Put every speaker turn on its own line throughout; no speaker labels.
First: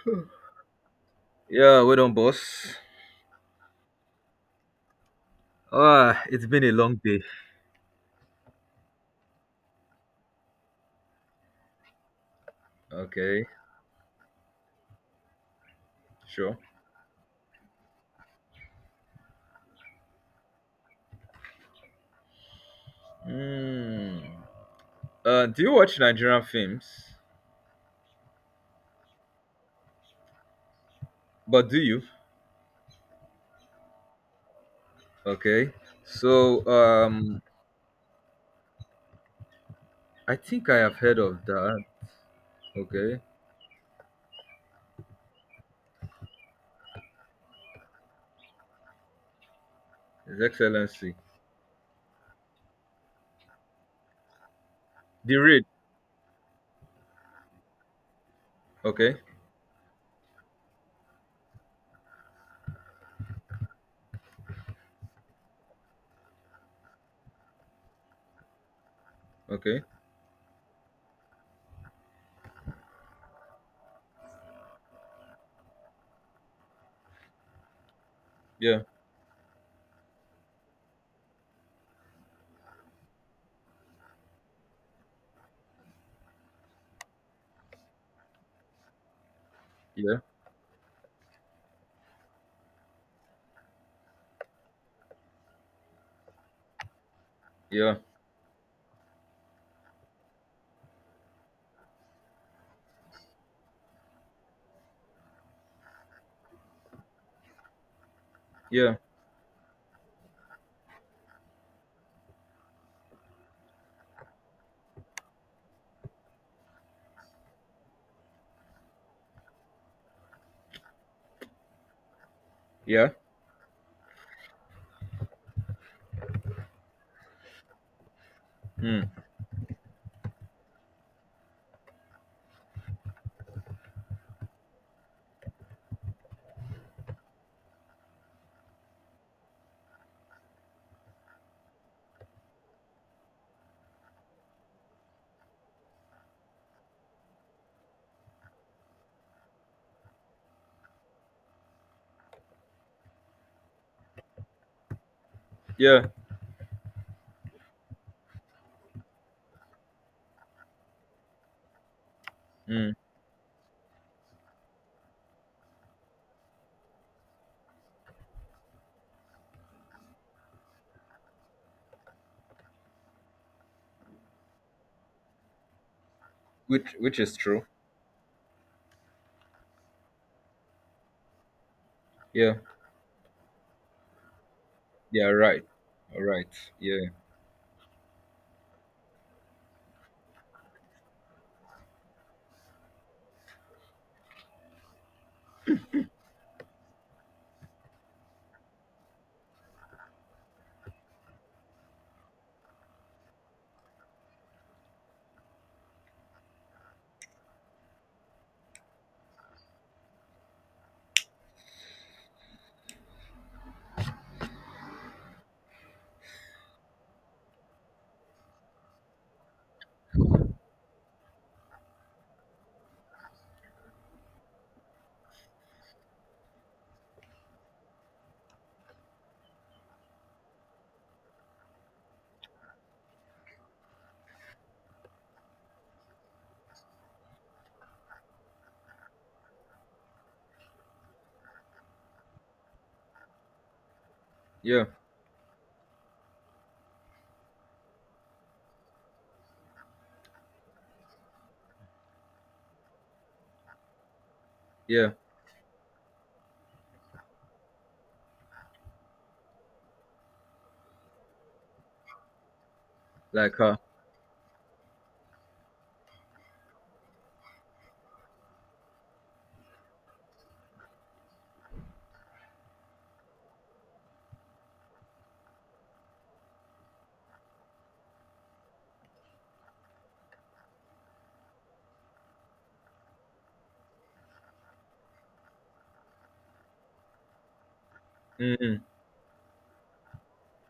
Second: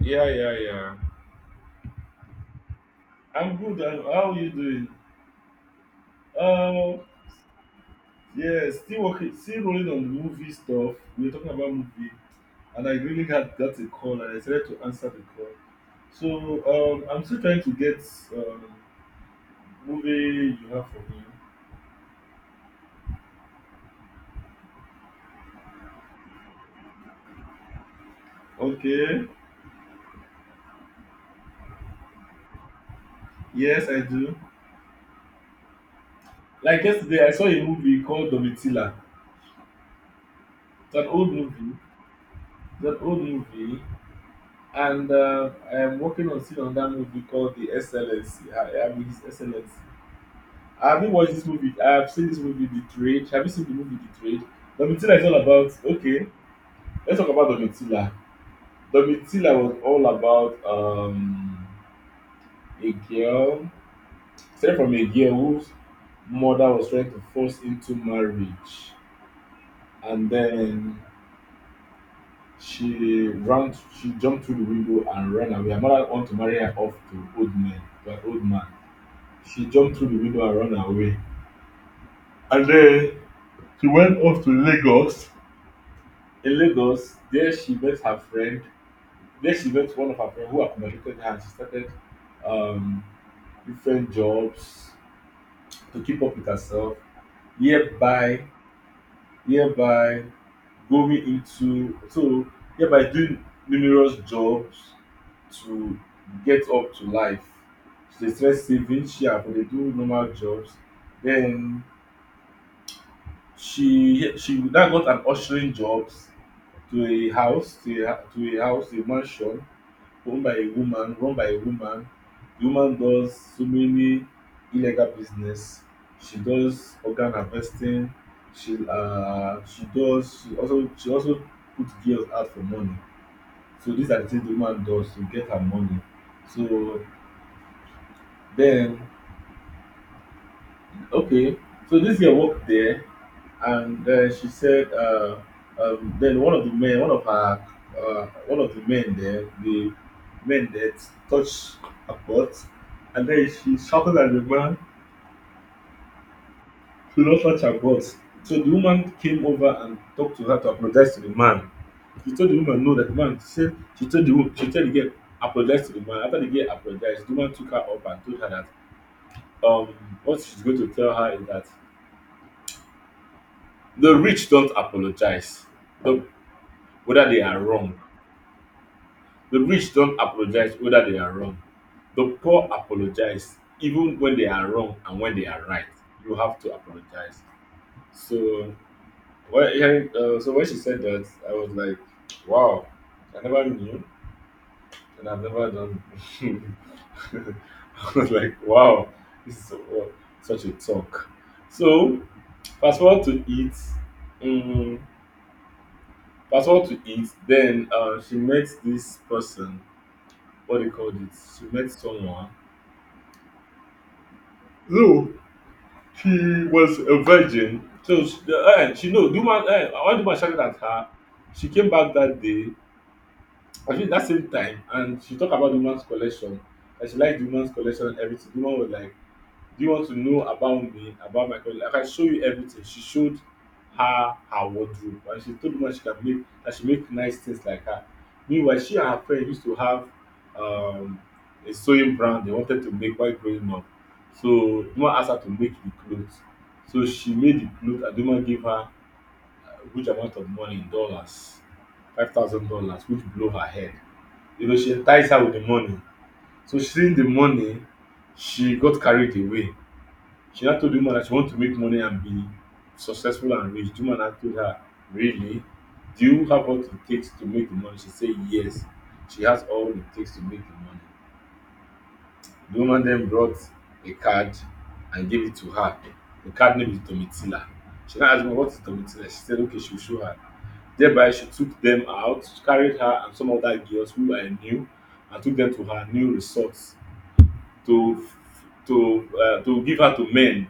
Yeah, yeah, yeah.
Yeah, well done, boss.
I'm good. How are you doing?
Ah, it's been a long
Um,
day.
yeah, still working, still rolling on the movie stuff. We were talking about movie, and I really
Okay,
got a call, and I decided to answer the call. So
sure.
um, I'm still trying to get um, movie you have for me.
Hmm. Do you watch Nigerian films?
Okay.
But do you?
Yes, I do.
Okay. So,
Like yesterday, I
um,
saw a movie called Domitila.
I think I
It's
have
an
heard
old
of
movie.
that.
It's an
Okay.
old movie, and I am working on still on that movie called The Excellency. I mean, His Excellency.
His
Have you
Excellency.
watched this movie? I have seen this movie, The Trade. Have you seen the movie, The Trade? Domitila is all
The Raid.
about. Okay, let's talk about Domitila.
Okay.
Domitila was all about a girl, started from a girl whose mother was trying to force into marriage,
Okay.
and then she ran, she jumped through the window and ran away. Her mother wanted to marry her off to old man, to an old man.
Yeah.
She jumped through the window and ran away, and then she went off to Lagos, in Lagos, there she met her friend. There she met one of
Yeah.
her friends who accommodated her, and she started um, different jobs to keep up with herself.
Yeah.
Hereby, hereby going into so hereby doing numerous jobs to get up to life. She dey try
Yeah.
saving, she and for dey do normal jobs. Then she now got an ushering jobs to a house, to a, to a house, a mansion owned by a woman, run by a woman. The woman
Yeah.
does so many illegal business. She does organ harvesting.
Mm.
She does, she also put girls out for money. So these are the things the woman does to get her money. So then, okay, so this girl worked there, and then she said, then one of the men, one of her, one of the men there, the men that touched her butt, and then she shouted at the man
Yeah.
to not touch her butt. So the woman came over and talked to her to apologize to the man. She told the woman
Mm.
no that the man, she said she told the girl apologize to the man. After the girl apologized, the woman took her up and told her that um what she's going to tell her is that the rich don't apologize, the,
Which
whether
is
they are
true.
wrong. The rich don't apologize whether they are wrong. The
Yeah.
poor apologize even when they are wrong and
Yeah.
when they are
Right.
right.
All
You
right.
have to
Yeah.
apologize. So, well, so when she said that, I was like, wow, I never knew and I've never done. I was like, wow, this is so, such a talk. So, fast forward to it. um, Fast forward to it, then she met this person. What do called it? She met someone. No, she was a virgin. So she, the, she no, the woman, one woman shouted at her. She came back that day, I think that same time, and she talked about the woman's collection. And she liked the woman's collection and everything. The woman was like, "Do you want to know about me, about my career? I can show you everything." She showed her her wardrobe and she told me she can make, that she make nice things like her. Meanwhile, she and her friend used to have um, a sewing brand they wanted to make while growing up.
Yeah.
So the woman asked her to make the clothes. So she made the clothes and the woman gave her a huge amount of money in dollars, $5,000, which blew her head. You know, she
Yeah.
enticed her with the money. So seeing the money, she got carried away. She now told the woman that she want to make money and be successful
Like
and
her.
rich. The woman now told her, really? Do you have what it takes to make the money? She said, yes. She has all it takes to make the money. The woman then brought a card and gave it to her. The card name is Domitila. She now asked me, what is Domitila? She said, okay, she'll show her. Thereby, she took them out, carried her and some other girls who were new, and took them to her new resort to
Mm.
to give her to men.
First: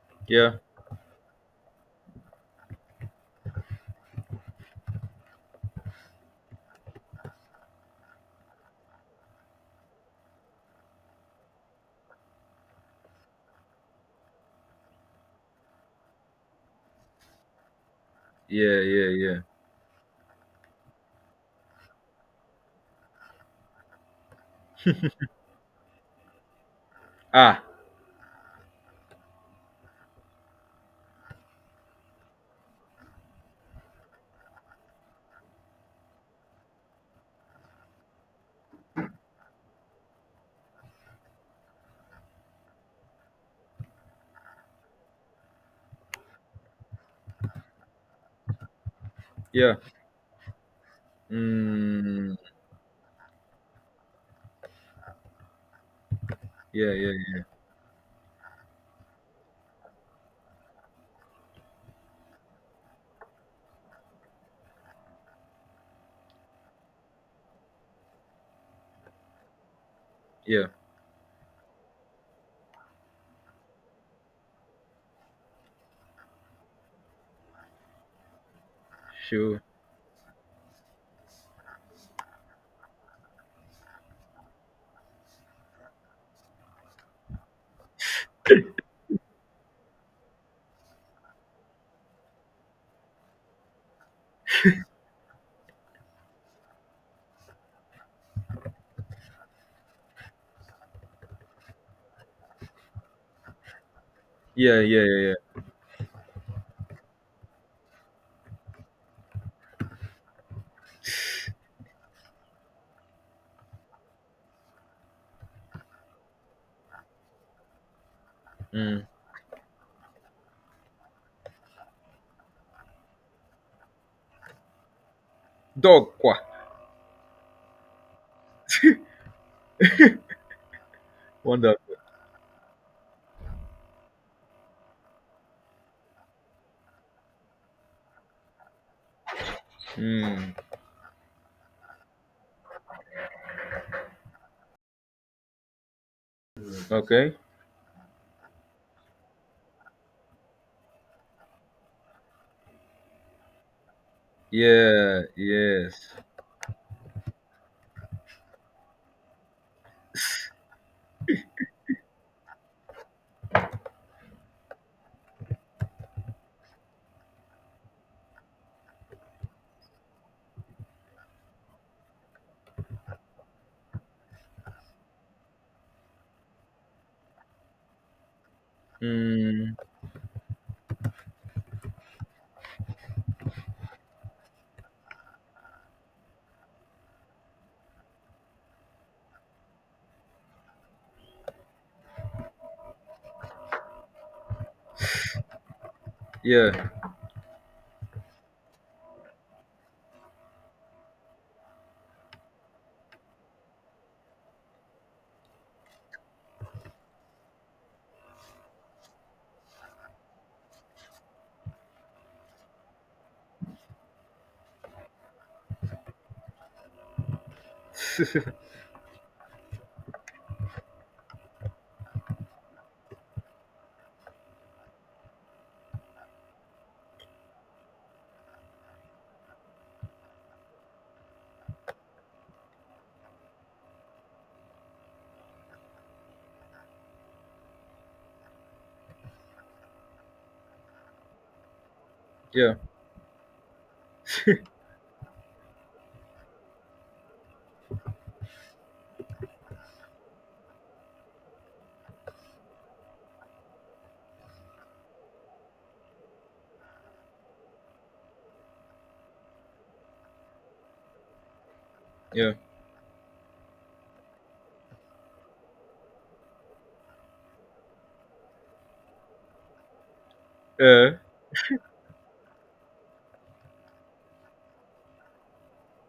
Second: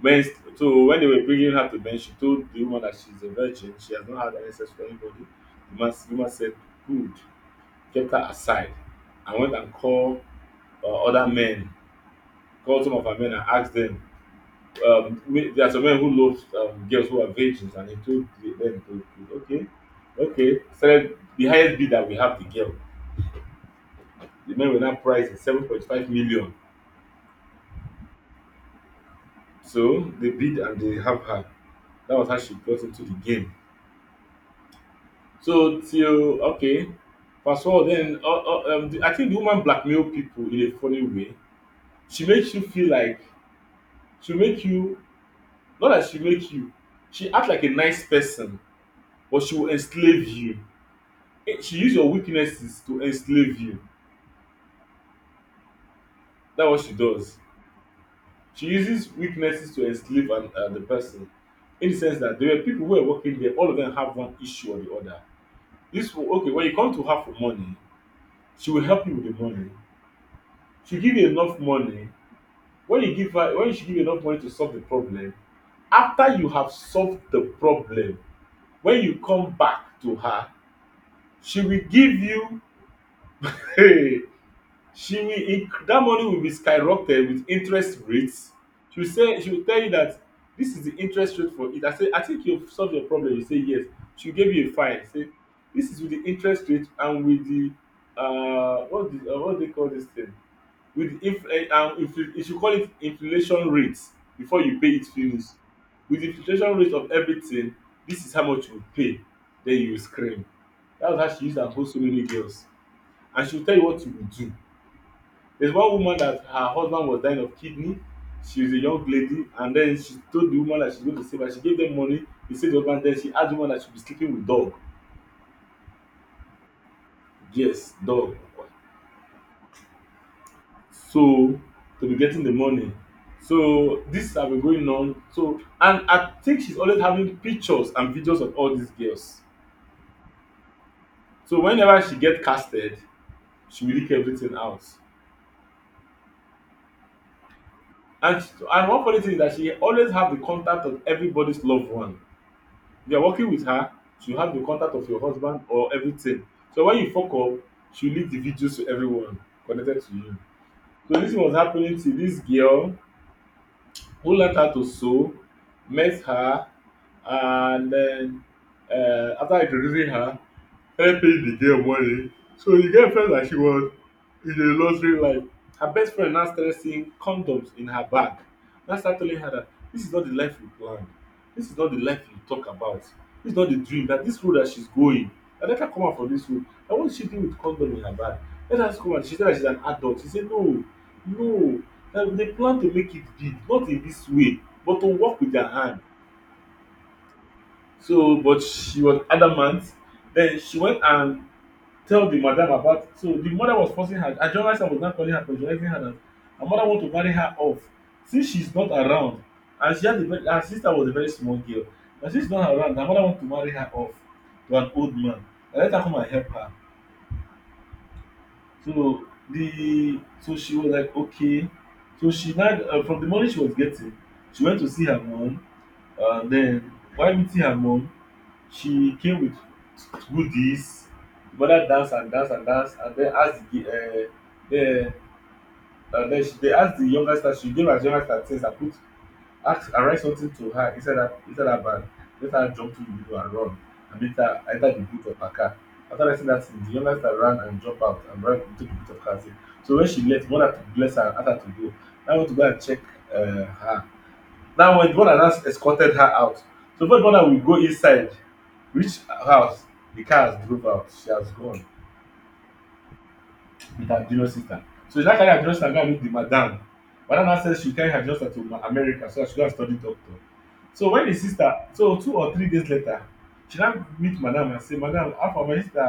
when
Yeah.
when they were bringing her to Ben, she told the woman that she's a virgin, she has not had any sex with anybody. The woman said, "Good," kept her aside and went and called other men, called some of her men and asked them, me there are some men who love girls who are virgins, and he told the
Yeah.
them
Yeah.
to
Yeah.
okay, okay, said the highest bid that we have the girl. The men were now priced at 7.5 million.
Ah,
So they bid and they have her. That was how she got into the game. So till okay, fast forward, then I think the woman blackmail people in a funny way. She makes you feel like, she make you, not that she make you. She act like a nice person, but she will
yeah.
enslave you. She use your
Mm,
weaknesses to enslave you. That's what
yeah,
she
yeah,
does.
yeah,
She uses weaknesses to enslave the person. In the sense that there were people who were working there, all of them have one issue or the other. Okay, when you come to her for money, she will help you with the money.
yeah.
She give you enough money. When she give you enough money to solve the problem, after you have solved the problem, when you come
Sure.
back to her, she will give you hey, that money will be skyrocketed with interest rates. She will say, she will tell you that this is the interest rate for it. I say, I think you've solved your problem. You say yes. She will give you a file. Say this is with the interest rate and with the, what do they call this thing? With, if you should call it inflation rate, before you
Yeah,
pay
yeah,
it
yeah,
finish, with inflation rate of everything, this is how much you pay. Then you will scream. That was how she used to hold so many girls. And she will tell you what you will do. There is one woman that her husband was dying of kidney. She was a
yeah.
young
Mm.
lady, and then she told the woman that she going to save her. She gave them money. She save the husband. Then she ask the woman that she be sleeping with dog.
Dog qua.
Yes, dog. So
Wonder.
to be getting the money. So this have been going on. So, and I think she's always having pictures and videos of all these girls.
Mm.
So whenever she get casted, she will leak everything out.
Okay.
And she, and one funny thing is that she always have the contact of everybody's loved one. If you are working with her, she will have the contact of your
Yeah,
husband or
yes.
everything. So when you fuck up, she will leak the videos to everyone connected to you. So this thing was happening to this girl who learnt how to sew, met her, and then after introducing her, helping the girl money. So the girl felt like she was in a luxury life. Her best friend now started seeing condoms in her bag. Now started telling her that
Mm.
this is not the life you planned. This is not the life you talk about. This is not the dream. That this road that she's going, I let her come out for this road. And what is she doing with condom in her bag? Let her just come out. She said that she's an adult. She said no, no. They plan to make it big, not in this way, but to work with their hand.
Yeah,
So, but she was adamant. Then she went and tell the madam about, so the mother was forcing her, her journalist was now calling her, pressurizing her that her mother want to marry her off since she's not around. And she had a very, her sister was a very small girl, and since she's not around her mother want to marry her off to an old man and let her come and help her. So the, so she was like, okay. So she now, from the money she was getting, she went to see her mom. Then while meeting her mom, she came with goodies. The mother danced and danced and danced and then asked the and then she they asked the younger sister. She gave her younger sister things and put ask and write something to her inside her bag, let
yeah,
her jump through the window and run and make her enter the boot of her car. After writing that thing, the younger sister ran and jump out and ran into the boot of her car. So when she left, mother to bless her and ask her to go. I went to go and check uh, her. Now, when the one has escorted her out, so first one will go inside, reach her house, the car has drove out, she has gone
yeah.
with her junior sister. So she now carry her junior sister and go and meet the madam. Madam now says she carry her junior sister to America so that she go and study doctor. So
Uh,
when the sister, so 2 or 3 days later, she now meet madam and say, madam, how far my sister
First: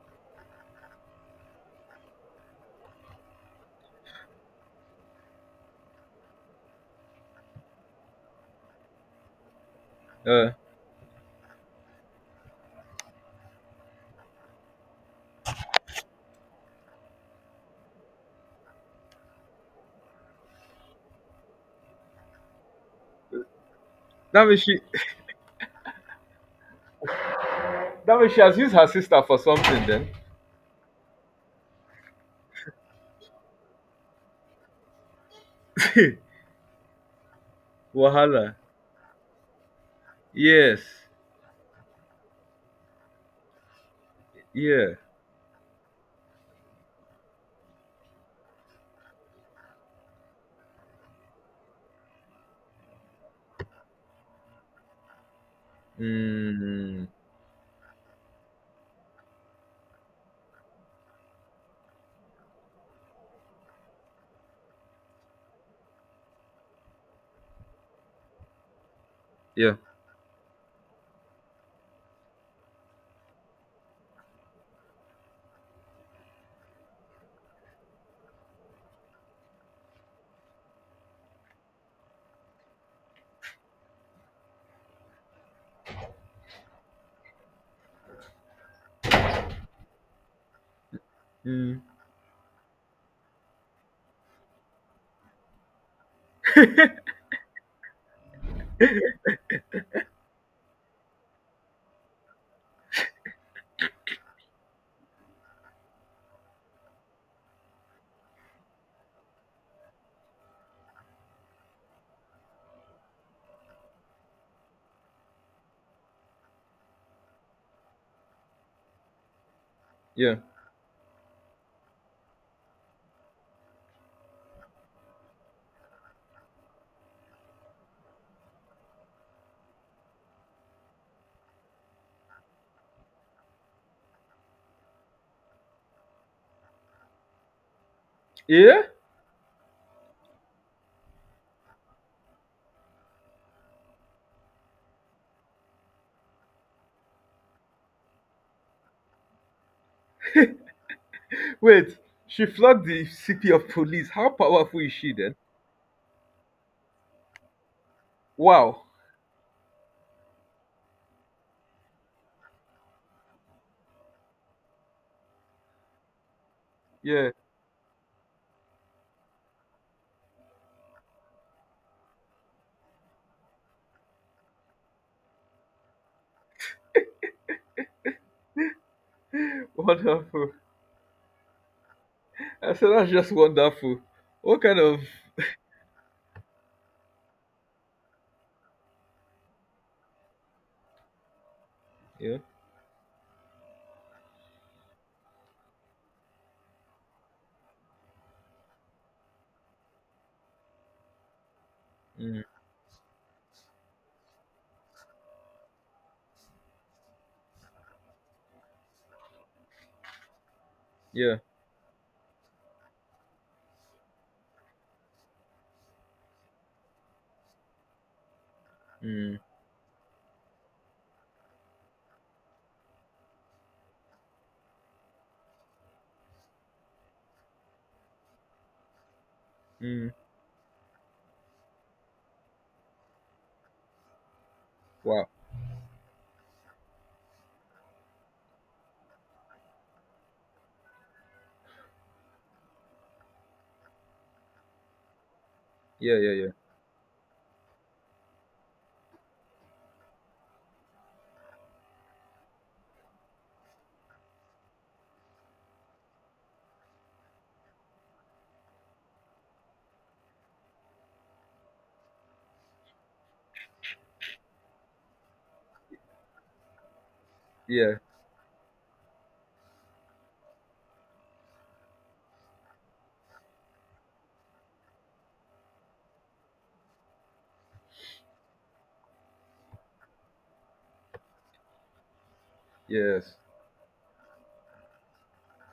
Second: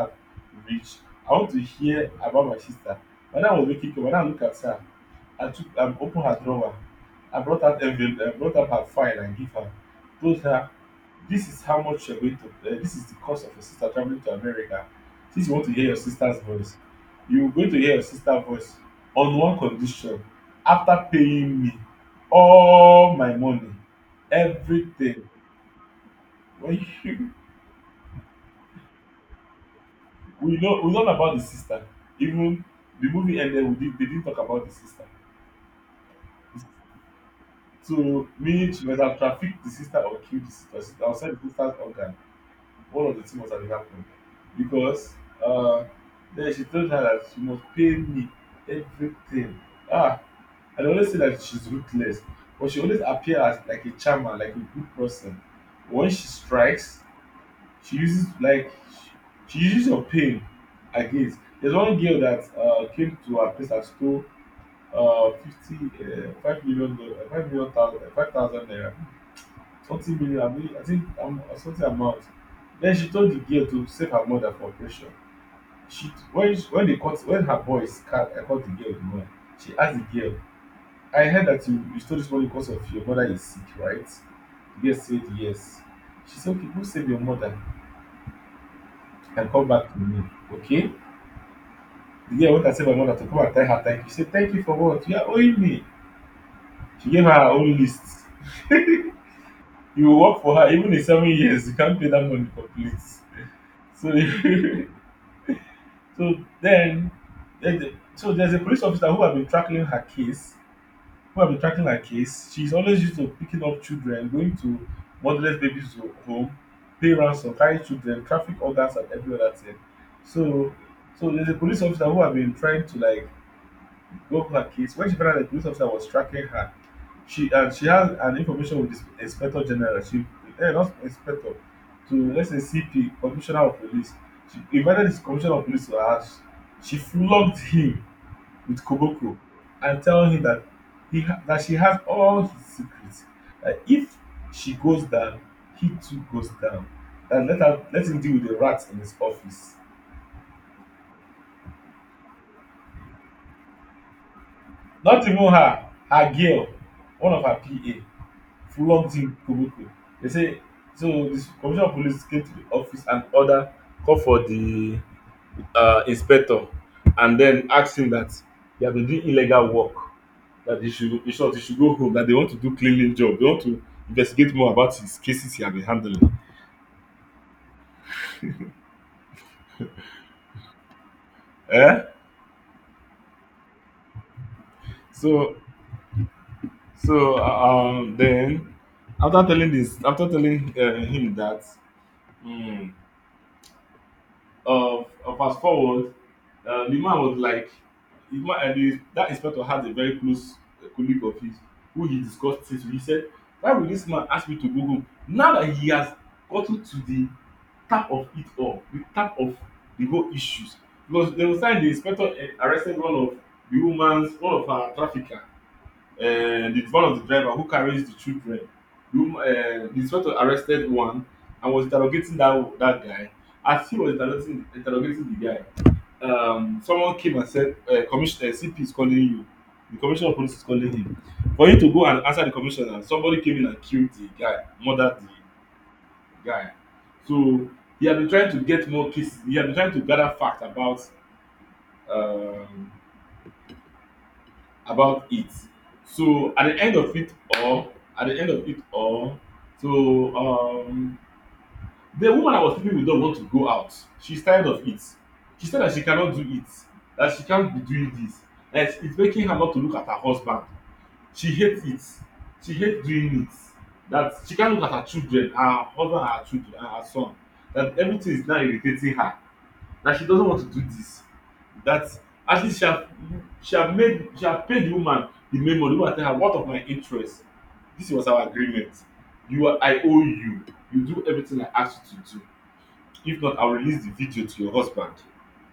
reach? I want to hear about my sister. Madam was making cake, madam look at her. I took and open her drawer. I brought out envelope, I brought out her file and give her, told
uh.
her, this is how much you are going to this is the cost of your sister travelling to America. Since you want to hear your sister's voice, you going to hear your sister voice on one condition: after paying me all my money,
That means she
everything. When you,
that means she has used her sister for something then.
we know we learn about the sister. Even the movie ended, we did they didn't talk about the sister. So
Wahala.
meaning she must have trafficked the sister or killed the sister
Yes.
sister or sell the sister's organ. One of the two must have happened,
Yeah.
because uh then she told her that she must pay me, everything. ah I always say that she's ruthless, but she always appears as like a charmer, like a good person. When she strikes,
Mm.
she uses like she uses your pain against. There's one girl that came to her place and stole uh, 50, 5 million, 5 million, thousand, 5,000 naira,
Yeah.
20 million, I mean, I think something amount. Then she told the girl to save her mother for operation. She, when they caught, when her boys caught, I caught the girl with the money. She asked the girl, I heard that you stole this money because of your mother is sick, right? The girl said yes. She said, okay, go save your mother and come back to me. Okay?
Mm.
The girl went and said my mother to come and tell her thank you. She said, thank you for what? You are owing me. She gave her her own list. You will work for her even in 7 years. You can't pay that money complete. So, so then, so there's a police officer who have been tracking her case. She's always used to picking up children, going to motherless babies home, pay ransom, carrying children, traffic orders, and every other thing.
Yeah.
So, there's a police officer who have been trying to like go over her case. When she found out the police officer was tracking her, she, and she has an information with the inspector general. She, not inspector, to let's say CP, commissioner of police. She invited this commissioner of police to her house. She flogged him
Yeah?
with Koboko and tell him that that she has all his secrets. That if she goes down, he too goes down. That let her let him deal with the rats in his office.
Wait, she flogged the CP of police. How powerful is she
Not
then?
even her, girl, one of her PA,
Wow.
flogged him Koboko. They say so. The commissioner of police came to the office and order, call for the inspector,
Yeah,
and then ask him that he had been doing illegal work, that he should, in short, he should go home, that they want to do cleaning job, they want to investigate more about his cases he had been handling.
wonderful.
eh
I said that's just wonderful. What kind of
so so then, after telling him that,
yeah,
mm, uh, uh, fast forward, the man was like, the man and that inspector had a very close colleague of his, who he
mm,
discussed this with. He said, why will this man ask me to go home now that he has gotten to the tap of the whole issues? Because
yeah,
there was time the inspector, arrested one of the woman's one of her trafficker, the, one of the driver who carries the children. The, woman,
mm,
the inspector arrested one and was interrogating that that guy. As he was interrogating the guy, someone came and said, Commissioner CP is calling you. The
mm,
commissioner of police is calling him. For him to go and answer the commissioner, somebody came in and killed the guy, murdered
wow,
the guy. So he had been trying to get more cases. He had been trying to gather facts um, about it.
yeah, yeah, yeah,
So at the end of it all, so the woman I was sleeping with don't want to go out. She's tired of it. She said that she cannot do it. That she can't be doing this. That it's making her not to look at her husband. She hates it. She hates doing it. That she can't look at her children, her husband, her children, and her son.
yeah,
That everything is now irritating her, that she doesn't want to do this, that at least she have, she have made she have paid the woman the memo. money. The woman tell her, what of my interest? This was our agreement. You are, I owe you. You do everything I ask you to do.
yes,
If not, I'll release the video to your husband,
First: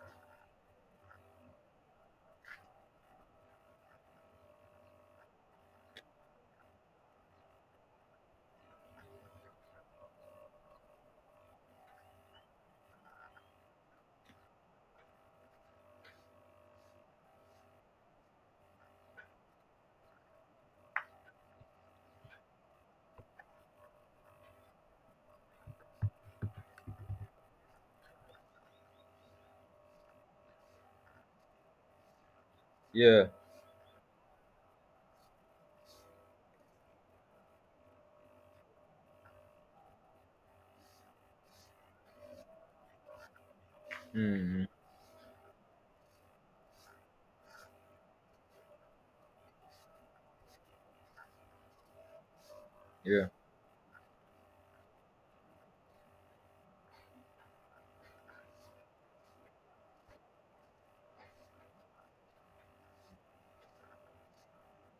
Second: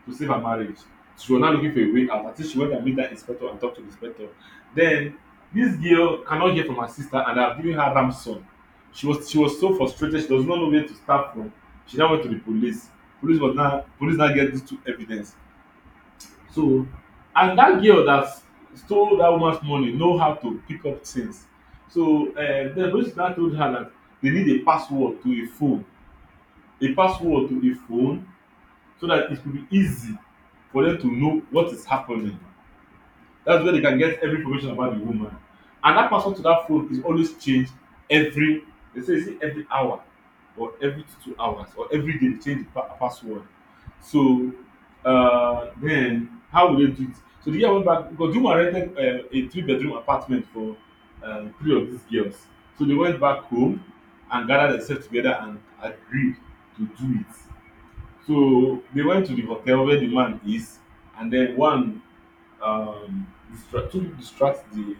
to save her marriage. She was now looking for a way out. I think she went and meet that inspector and talked to the inspector. Then this girl cannot hear from her sister and I've given her ransom. She was so frustrated, she does not know where to start from. She now went to the police. Police was now police now get these two evidence. So, and that girl that stole that woman's money know how to pick up things. So the police now told her that they need a password to a phone. A password to a phone so that it will be easy for them to know what is happening.
yeah,
That's where they can get every information about the woman. And that password to that phone is always changed every, they say is it every hour or every 2 hours or every day they change the pa password. So
mm,
then, how will they do it? So the year went back because the woman rented a three-bedroom apartment for three of these girls. So they went
yeah,
back home and gathered themselves together and agreed to do it. So they went to the hotel where the man is, and then one, um distract the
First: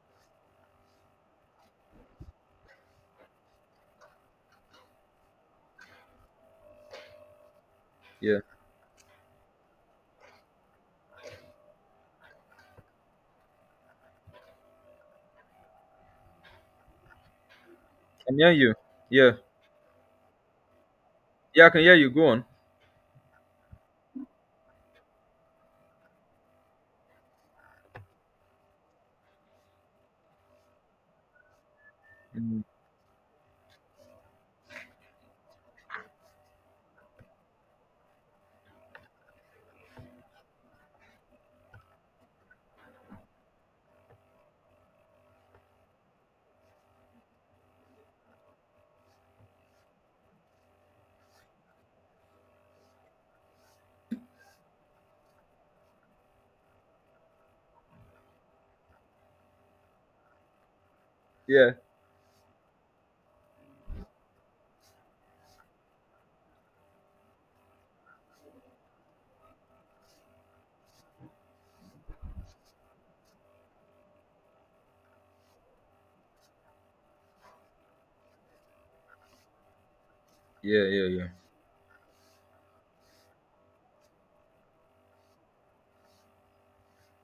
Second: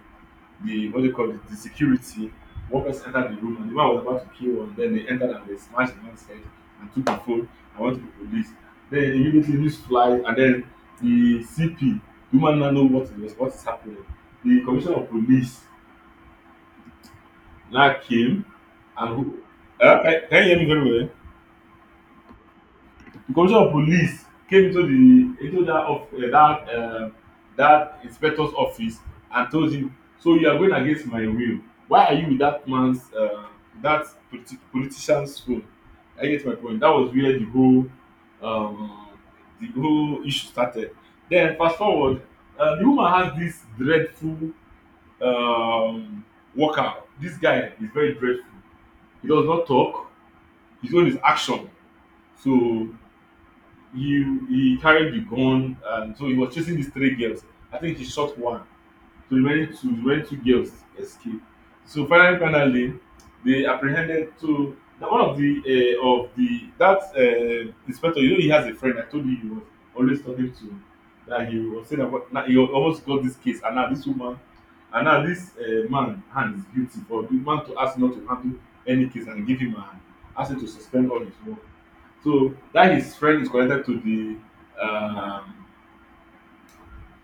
what do you call it, the security. One person entered the room and the man was about to kill one. Then they entered and they smashed the man's head and took the phone and went to the
yeah.
police. Then immediately news flies and then the CP, the woman now know what is happening. The commissioner of police now
I can
came,
hear you.
and
Yeah,
who, can you hear me very well?
yeah, I can hear you. Go on.
Commissioner of police came into the into that of that that inspector's office and told him, so you are going against my will, why are you with
Mm,
that man's, that politician's phone? I get my point. That was where um, the whole issue started. Then fast forward, the woman has this dreadful um, worker. This guy is very dreadful. He does not talk. His own is action. So he he carried the gun, and so he was chasing these three girls. I think he shot one. So the remaining two girls escaped.
yeah,
So finally, finally, they apprehended. So na one of the that inspector, you know, he has a friend I told you he was always talking to, that he was saying about. Now he almost got this case and now this woman, and now this man hand is guilty, for the man to ask not to handle any case and give him a hand, ask him to
yeah, yeah,
suspend all
yeah.
his work, so that his friend is connected to the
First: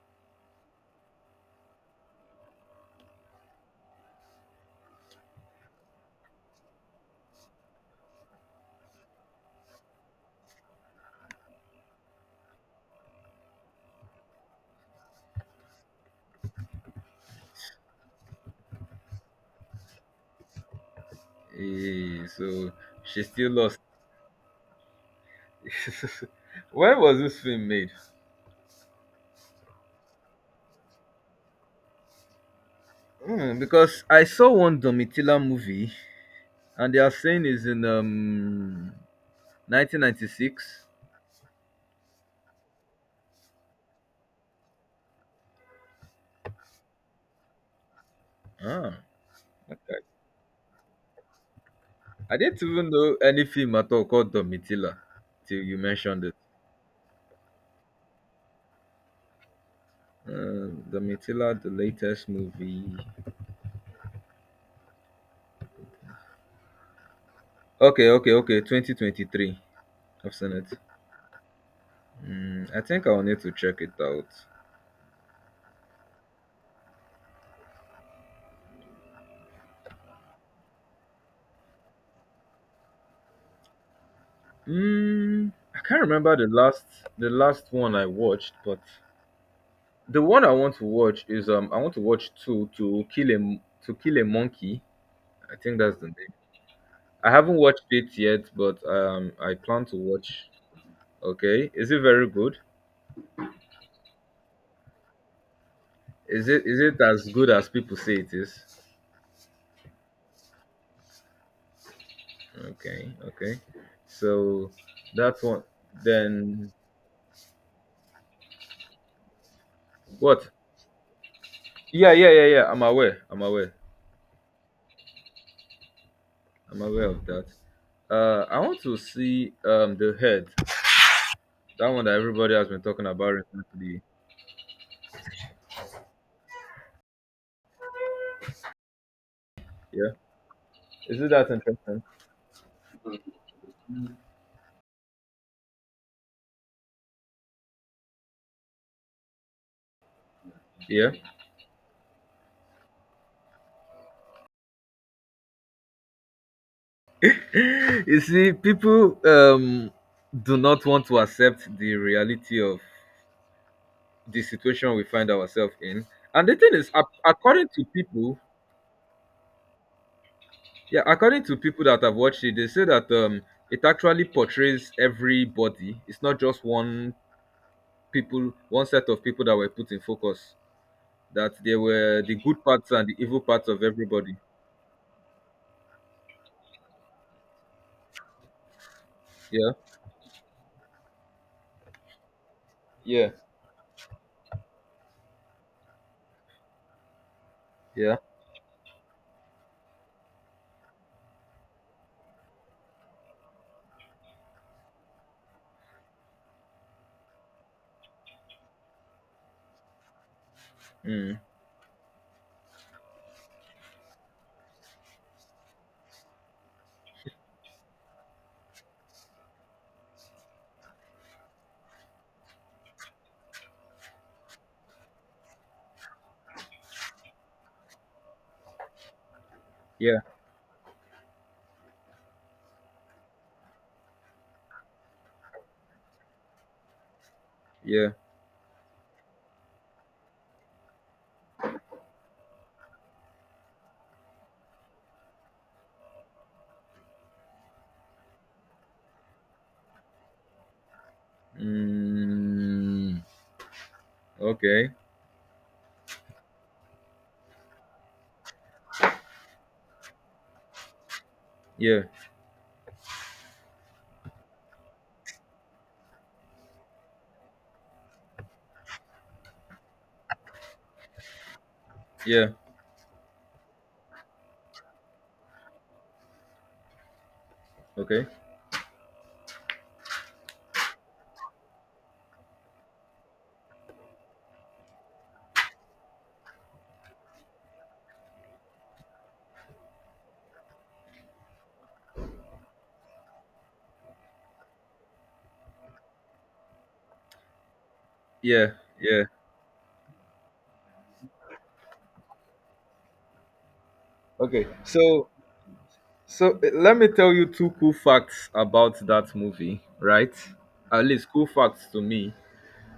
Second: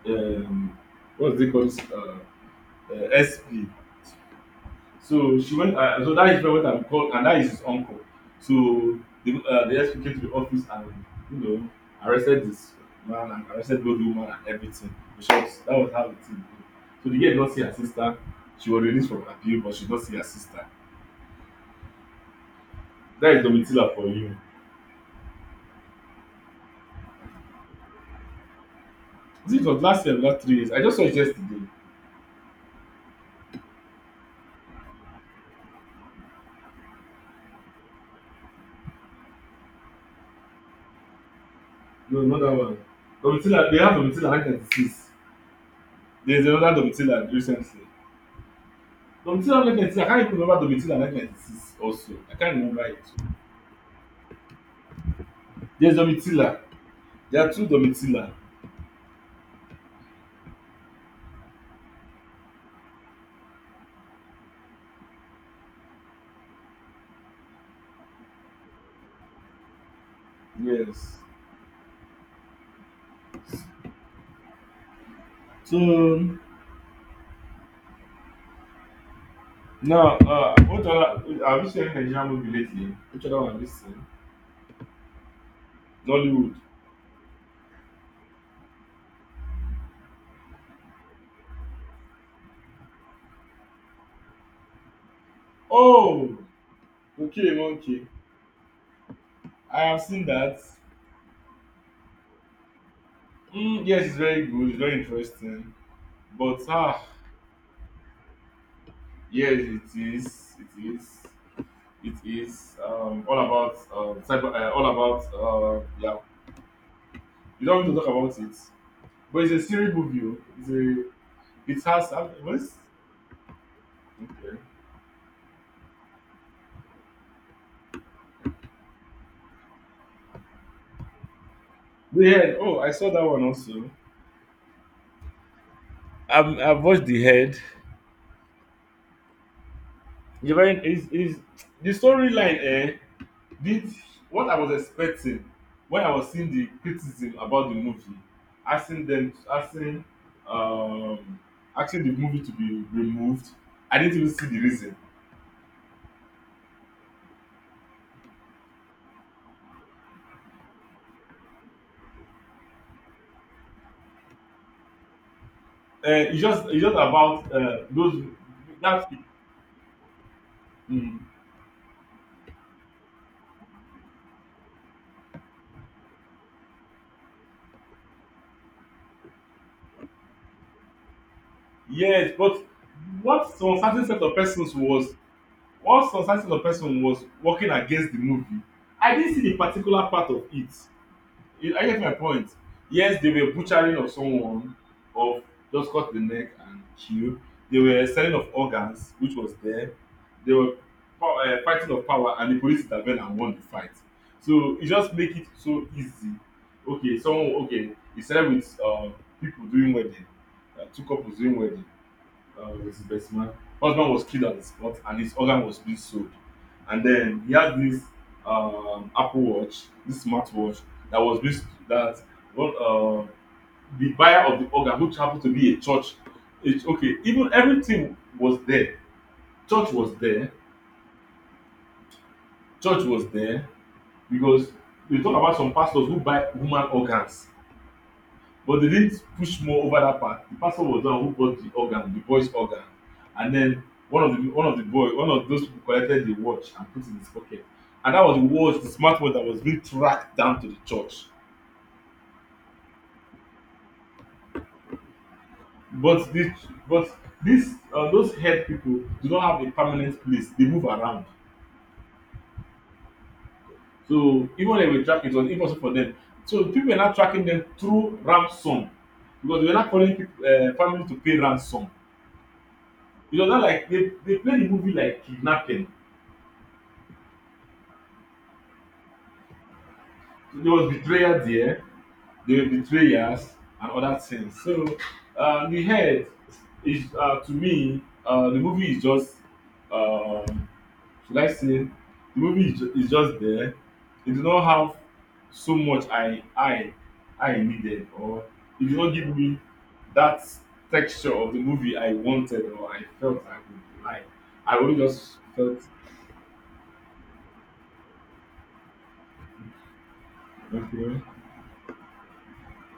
um, what's it called, SP. So she went. So that his friend went and called, and that is his uncle. So the SP came to the office and you know arrested this man, and arrested both the woman and everything, because that was how the thing go. So the girl did not see her sister. She was released from appeal, but she did not see her sister.
Eh, so she
That is
still lost.
Domitila for you.
When was this film made?
I think it was last year, last 3 years. I just saw it yesterday.
Hmm, because I saw one Domitila movie and they are saying is in 1996.
No, not that one. Domitila, they have Domitila 1996. There's another Domitila recently.
Ah,
Domitila 1996, I can't even remember Domitila 1996 also. I
I
can't
didn't
remember
even
it.
know any film at all called Domitila till you
There's
mentioned it.
Domitila. There are two Domitila.
Domitila, the latest movie. Okay, okay, okay. 2023. I've seen it.
Yes.
Mm, I think I'll need to check it out.
So, Now, what other, have you seen any Nigerian movie lately? Which other one have you seen?
I can't remember the
Nollywood.
last the last one I watched, but the one I want to watch is I want to watch two to kill a to kill a monkey. I think that's the name.
Oh,
I
okay,
haven't watched
monkey.
it yet, but I
I
plan to
have seen
watch.
that.
Okay, is it very good?
Mm, yes, it's very good, it's very interesting.
Is
But,
it is it
ah,
as good as people say it is?
yes, it is. It is. It is
Okay,
all
okay.
about cyber,
So
all about
that's one.
yeah.
Then
You don't want to talk about it, but it's a serious movie. Oh.
what?
It's a it has
Yeah, yeah, yeah, yeah.
what's
I'm aware. I'm aware.
okay.
I'm aware of that. I want to see the head. That one that everybody
Yeah.
has
Oh,
been
I
talking
saw that
about
one also.
recently.
I've watched the head.
Yeah,
The very is
isn't
is
that
the
interesting?
storyline. Eh, did what I was expecting when I was seeing the criticism about the movie, asking them asking
Yeah.
um asking the movie to be removed. I didn't even see the reason.
You see, people do not want to accept the reality of the situation we find ourselves in.
It's
And the
just
thing
it's
is,
just about
according to people,
that
yeah,
mm,
according to people that have watched it, they say that it actually portrays everybody. It's not just one people, one set of people that were put in focus. That they were
yes,
the
but
good parts and the evil
what
parts
some
of
certain set of
everybody.
persons was what some certain set of person was working against the movie. I didn't see the
Yeah,
particular part of it. Are you getting my point? Yes,
yeah,
they were butchering of someone, of just cut the neck and kill. They were
yeah,
selling of organs, which was there. They were fighting of power, and the police intervened and won the fight. So it just make it so easy. Okay, he started with people doing wedding, two couples
mm,
doing wedding. Was his best man. Husband was killed on the spot, and his organ was being sold. And then he had this Apple Watch, this smartwatch that was being that well, uh, the buyer of the organ, which happened to be a church. It's okay. Even everything was there. Church was
yeah,
there. Church was there because we talk about some pastors who buy human organs.
yeah.
But they didn't push more over that part. The pastor was the one who bought the organ, the boy's organ, and then one of those people collected the watch and put it in his pocket. And that was the watch, the smart watch that was being tracked down to the church.
Mm, okay,
But this, but this, those head people do not have a permanent place. They move around.
yeah,
So even when they were tracking, it was impossible for them. So people were not tracking them through ransom because they were not calling people, families to pay ransom.
yeah,
It was not like they played the movie like kidnapping.
okay,
There was betrayal there, there were betrayers and other things. So the head is to me the movie is just uh, should I say the movie is, is just there. It did not have so much I I needed, or
yeah,
it did not
yeah,
give me that texture of the movie I wanted or I felt I would like.
okay.
I only
So
just felt
so eh, let me tell you two cool facts about that movie, right? At
okay.
least cool facts to me.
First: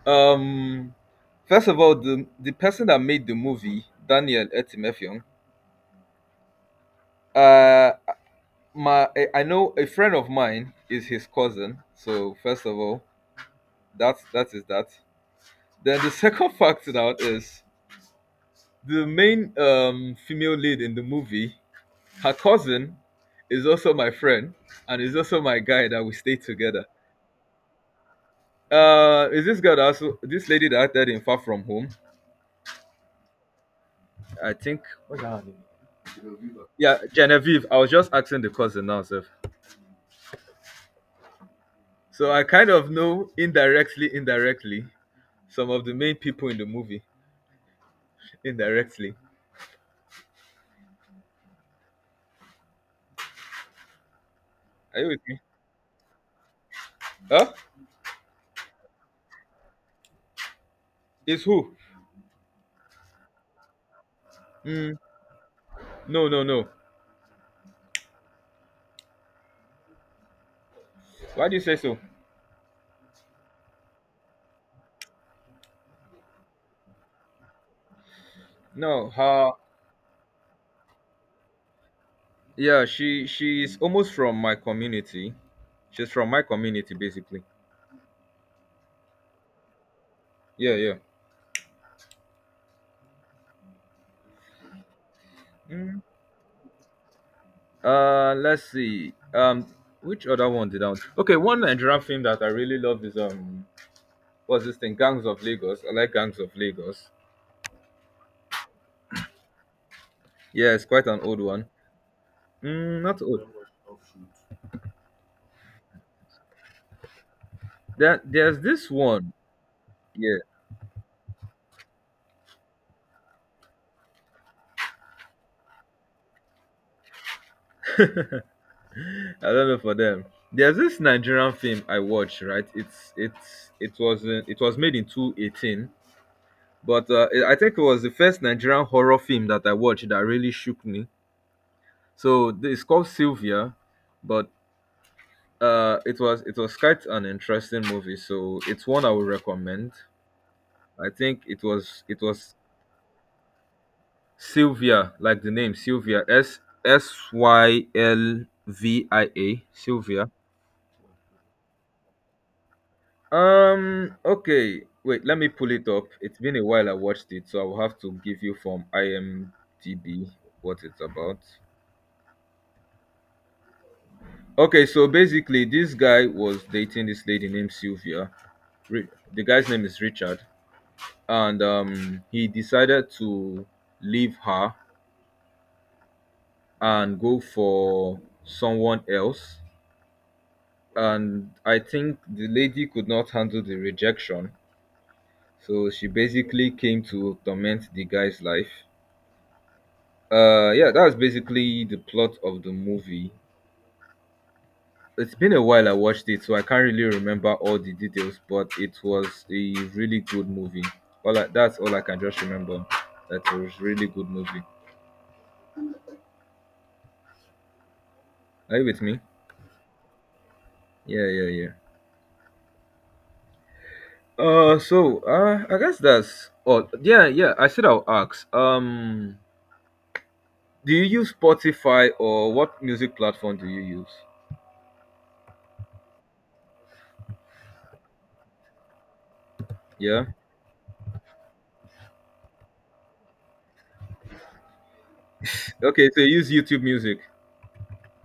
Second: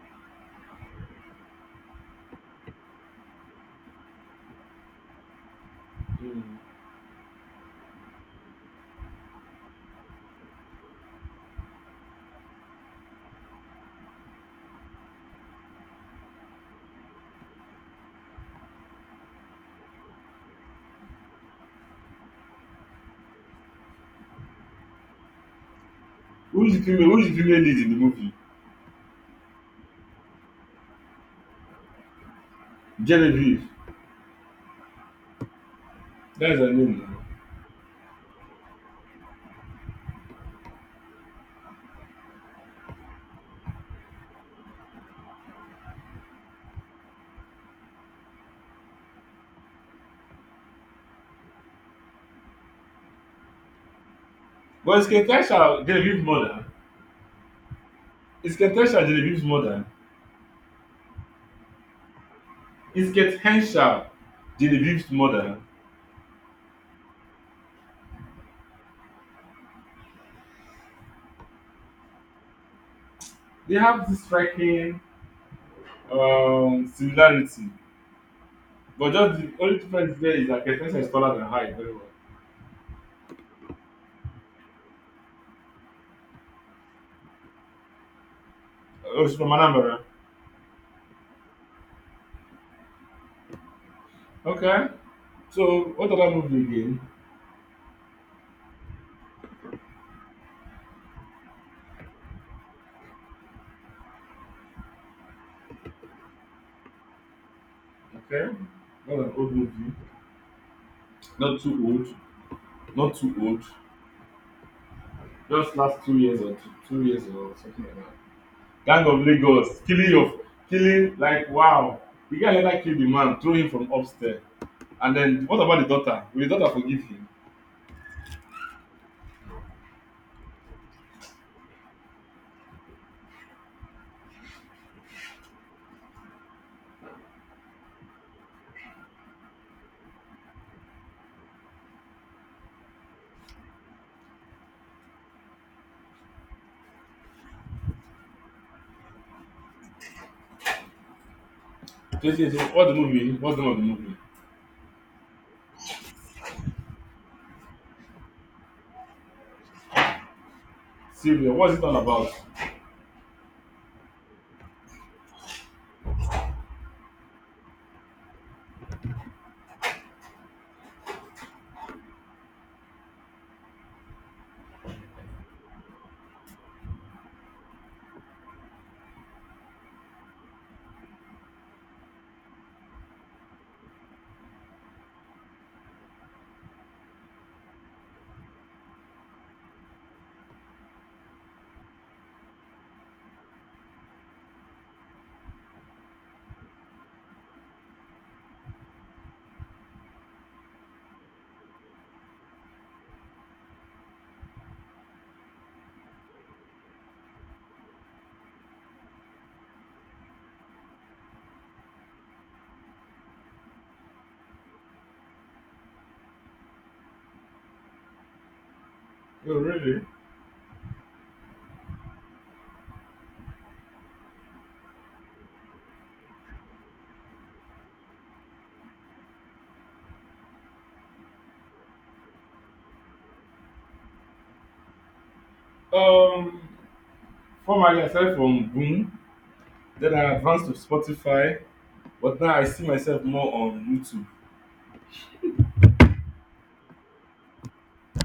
Um, first of all, the person that made the movie, Daniel Etimefion,
Mm.
uh, my I know a friend of mine is his cousin. So first of all, that is that. Then the second fact now is the main female lead in the movie. Her cousin is also my friend and is also my guy that we stay
Who is the
together.
female? Who is the female lead in the movie?
Is this girl that also this lady that acted in Far From Home?
Genevieve.
I think.
That's her name
Yeah,
now.
Genevieve. I was just asking the cousin now, sir. So I kind of know indirectly, indirectly, some of the main people in the movie. Indirectly.
But
Are
it's
you with me?
Ketesha Genevieve's mother.
Huh?
It's Ketesha Genevieve's mother.
Is who?
It's Ketensha
Mm,
Genevieve's mother.
no, no, no. Why do you say so?
They have this striking similarity.
No,
But just
her.
the only difference there is that Ketensha is taller than her very well.
Yeah, she's almost from my community. She's from my community, basically.
Oh, she's from Anambra.
Yeah, yeah.
Okay. So
Mm.
what other movie again?
Let's see. Which other one did I want? Okay, one Nigerian film that I really love is what's this thing? Gangs of Lagos. I like Gangs of Lagos.
Okay. Not an old movie.
Yeah, it's quite an old
Not
one.
too old.
Mm,
Not
not
too
old.
old. Just last 2 years or 2 years or something like that.
There's this
Gang of
one.
Lagos killing
Yeah,
of killing like wow. The guy later kill the man, throw him from upstairs. And then what about the daughter? Will the daughter forgive him?
I don't know for them. There's this Nigerian film I watched. Right, it's it was made in two eighteen, but I think it was the first Nigerian horror film that I watched that really shook me. So it's called Sylvia, but it was quite an interesting movie, so it's one I would recommend. I think it
Twenty
was
years old. What's the movie? What's the name of the movie?
Sylvia, like the name Sylvia, S S Y L V I A, Sylvia.
Sylvia. What's it all about?
Okay, wait, let me pull it up. It's been a while I watched it, so I will have to give you from IMDb what it's about. Okay, so basically, this guy was dating this lady named Sylvia. Ri- The guy's name is Richard. And he decided to leave her and go for someone else. And I think the lady could not handle the rejection, so she basically came to torment the guy's life. Yeah, that's basically the plot of the movie. It's been a while I watched it, so I can't really remember all the details, but it was a really good movie. That's all I can just remember. That it was really good movie. Are you with me?
Oh really?
Yeah, yeah, yeah. So I guess that's all. Yeah, yeah. I said I'll ask. Do you use Spotify or what music platform do you use?
Um, Formerly I started from Boom, then
Yeah.
I advanced to Spotify, but now I see myself more on YouTube.
Okay, so you use YouTube Music.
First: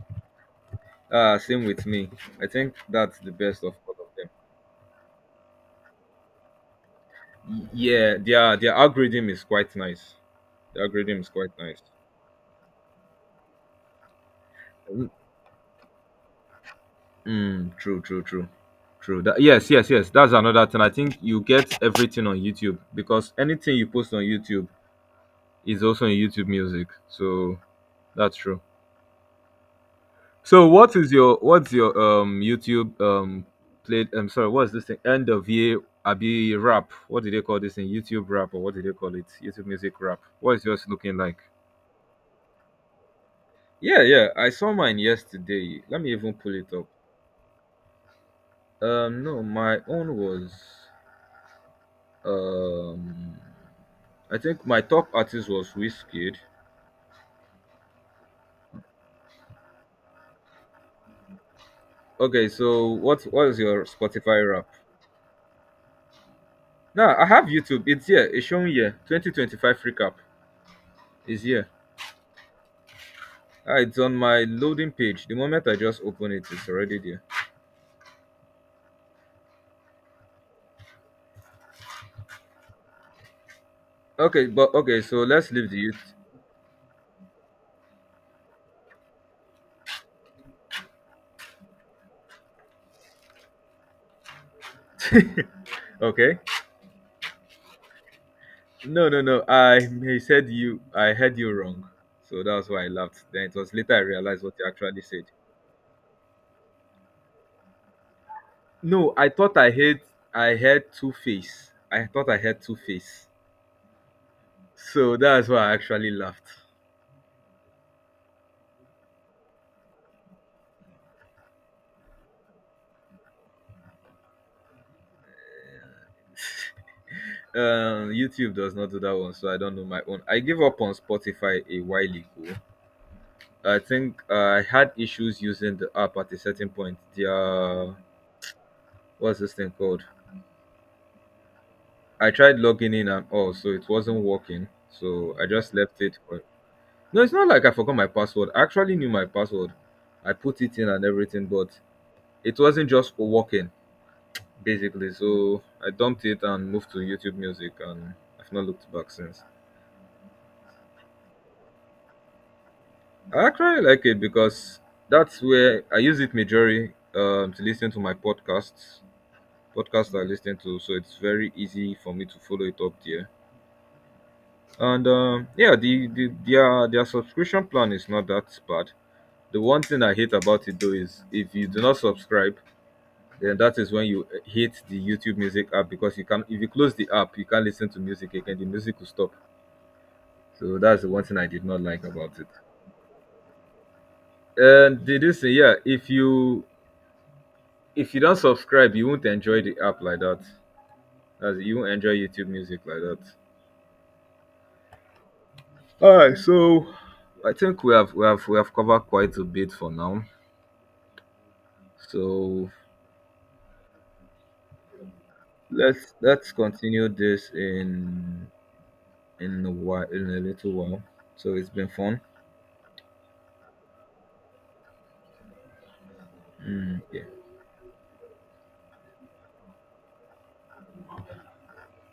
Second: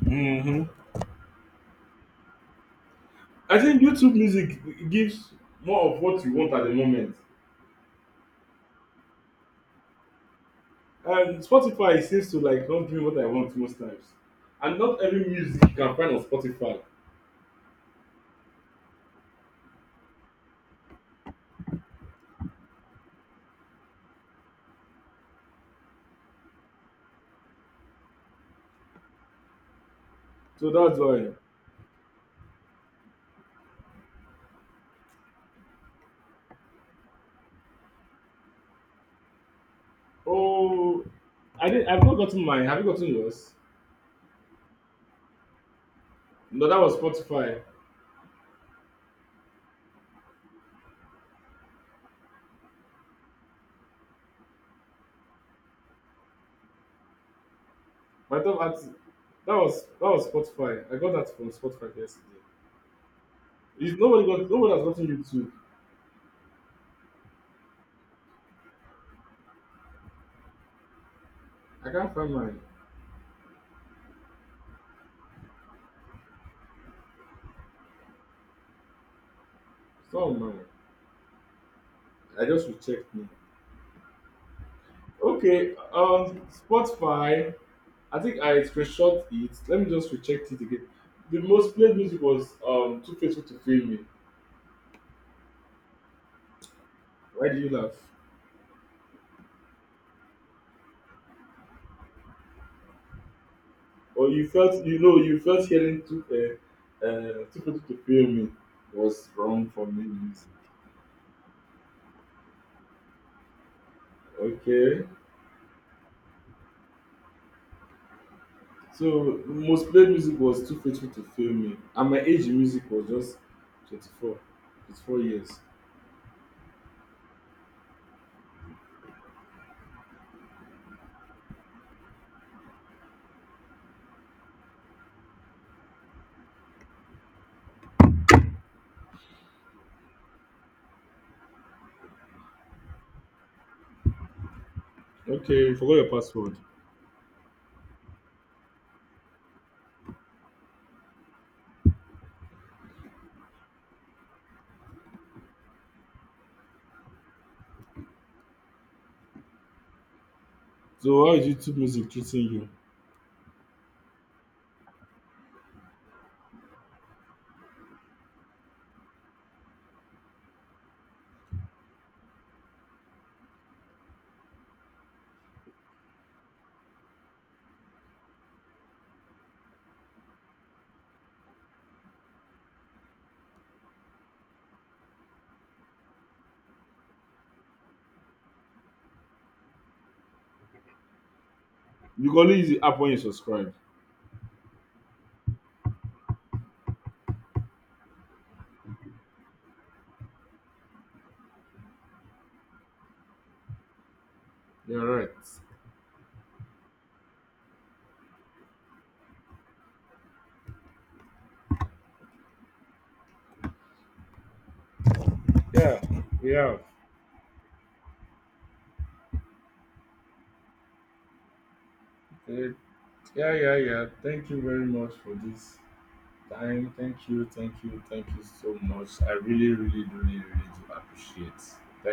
Hmm.
Same with me. I think that's the
I
best of
think
all
YouTube
of them.
music gives more of what you want at the moment.
Yeah, their algorithm is quite nice. The algorithm is
And
quite nice.
Spotify seems to like not doing what I want most times. And not
Mm,
every music you can find on Spotify.
mm, true, true, true, true. That, yes, yes, yes. That's another thing. I think you get everything on YouTube because anything you post on YouTube is also in YouTube Music. So that's true. So
So that's why.
what's your YouTube played I'm sorry, what's this thing? End of year Abi rap. What do they call this thing? YouTube rap or what do they call it? YouTube music rap. What is yours
Oh,
looking like?
I did I've not gotten mine. Have you gotten yours?
Yeah, yeah. I saw mine yesterday. Let me even pull
No,
it
that
up.
was Spotify.
No, my own was um I think my top artist was Wizkid.
My top artist that was Spotify. I got that from Spotify yesterday.
Okay, so what is your
If nobody
Spotify
got
rap?
Nobody has gotten YouTube.
Nah, I have YouTube. It's here. It's shown here. 2025 recap is here.
I can't find mine.
Ah, it's on my loading page. The moment I just open it, it's already there.
It's not on mine. I just rechecked me.
Okay, but okay, so let's leave
Okay,
the youth.
Spotify, I think I screenshot it. Let me just recheck it again. The most played music was Too Faithful to Fail Me.
Okay.
Why do you laugh?
No, no, no. I he said you. I heard you wrong. So that's why I laughed. Then it was later I
Or
realized
you
what you
felt you
actually
know
said.
you felt hearing Too Faithful to Fail Me
No,
was
I thought
wrong
I
for
heard.
me.
I heard Two Face. I thought I heard Two Face.
Okay.
So that's why I actually laughed.
So most played music was Too Faithful to Fail Me, and my age in music was just 24, 24 years.
YouTube does not do that one, so I don't know my own. I gave up on Spotify a while ago. I think I had issues using the app at a certain point. The what's this thing called? I tried logging in and all, so it wasn't working. So I
Okay,
just
you forgot
left
your
it. For...
password.
No, it's not like I forgot my password. I actually knew my password. I put it in and everything, but it wasn't just working basically. So I dumped it and moved to YouTube Music, and I've not looked back since.
So how is YouTube music treating you?
I actually like it because that's where I use it majorly to listen to my podcasts podcast I listen to, so it's very easy for me to follow it up there. And yeah, their subscription plan is not that bad. The one thing I hate about it though is if you do not subscribe, then that is when you hate the YouTube Music app because you can if you close the app, you can't listen to music again. The music will stop. So that's the one thing I did not like
You can
about it.
only use the app when you subscribe.
And did you say yeah? If you don't subscribe, you won't enjoy the app like that. As you won't enjoy YouTube Music like that.
You're right.
All right, so I think we have covered quite a bit for now. So
Yeah,
let's
we
let's
have.
continue this in a while in a little while. So it's been fun.
It, yeah, yeah, yeah. Thank you very much for this time.
Mm,
Thank
yeah.
you, thank you, thank you so much. I really, really, really, really do appreciate. Thank